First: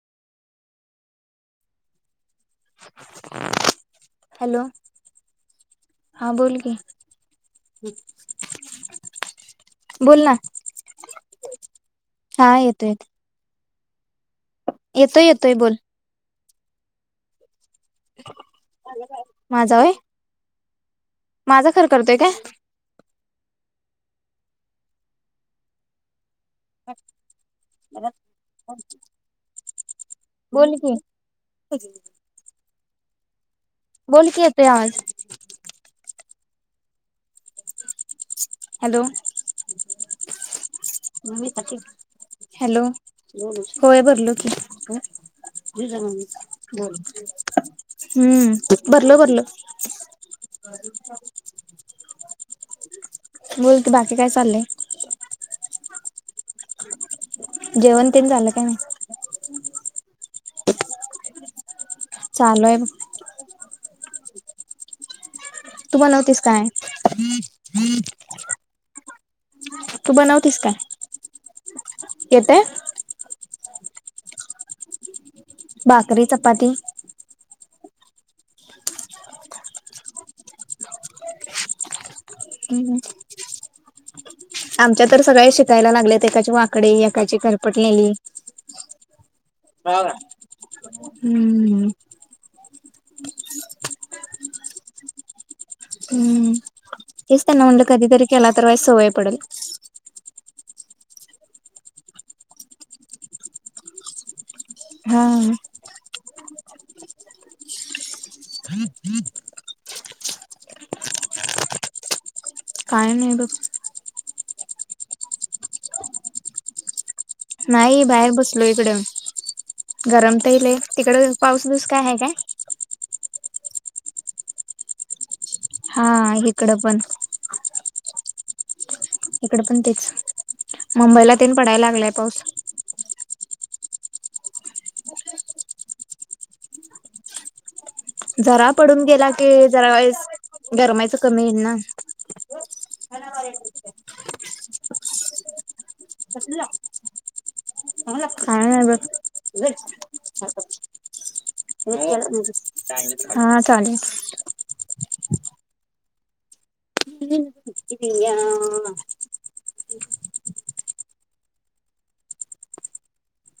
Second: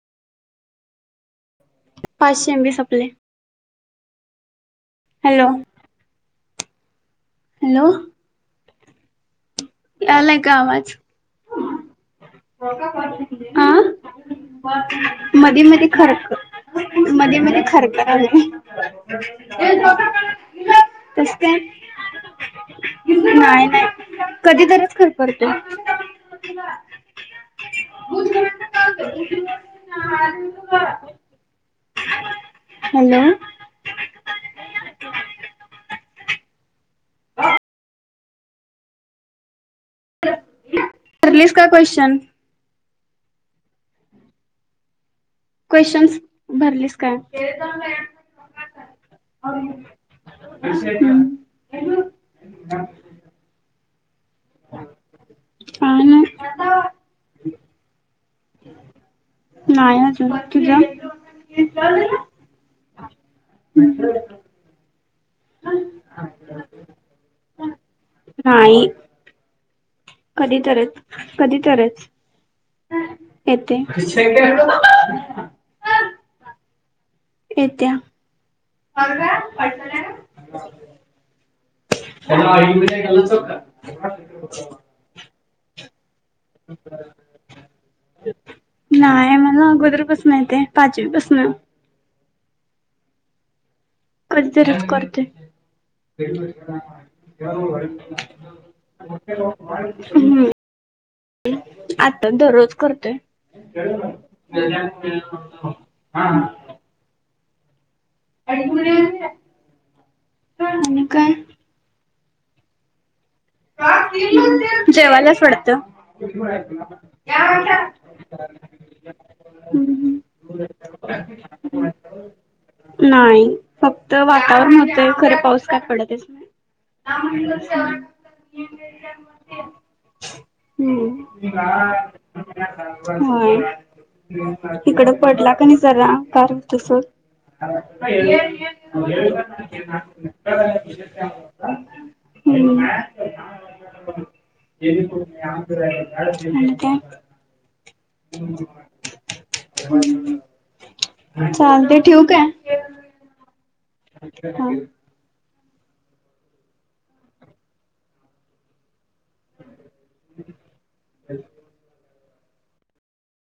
पाचशे M B संपले. Hello hello हां बोल की [inaudible] हॅलो बोल ना यालाय का आवाज? हा येतोय [unintelligible] येतोय येतोय मधी, बोल मधी खरक मधे, मधे खरखरलाय माझा होय [unintelligible] कस काय माझा खर करतोय काय [inaudible] नाइ, नाइ. [unintelligible] कधी तरच खरखरतोय. बोल की हॅलो बोल कि येतोय आवाज. हॅलो भरलीस का क्वेश्चन? हॅलो होय भरलो कि. क्वेश्चन्स भरलीस काय? हम्म भरलो भरलो बोल बाळ काय चाललंय? हा न जेवण तेन झालं का नाय? तुझ? चालुय बग. हु, हु तुम्हा नव्हतीस काय नाई. तू बनवतीस कधी काय तरच, कधी तरच. येतय येेते. बाकरी चपाती येत्या. त्याला हम्म आईमध्ये घालच का? [unintelligible] आमच्या तर सगळ्या शिक प्यायला लागलेत. एकाची वाकडी एकाची खरपटलेली नाहीय मला अगोदर पासन येतय पाचवीपासन. हम्म [inaudible] कधी तरच करतोय. हम्म तेच त्यांना म्हणलं कधीतरी केला तर सवय पडेल [unintelligible] हु आता दररोज करतेय म हा हा हा अकड काय काय नाही बघ जेवालाच पडत नाही बाहेर बसलो इकडे गरम तईल तिकड पाऊस दिस काय आहे काय नाही फक्त वातावरण होत खरे पाऊस काय पडतस हा इकडं पण ह इकडं पण तेच, मुंबईला हम्म तरी पडायला लागलाय पाऊस. होय. इकडं पडला की नाही जरा, कार तसं जरा पडून गेला की जरा वेळेस गरमायचं कमी येईल ना? हं [unintelligible] खा बस [inaudible] हा [unintelligible] अच्छा [unintelligible] हया अच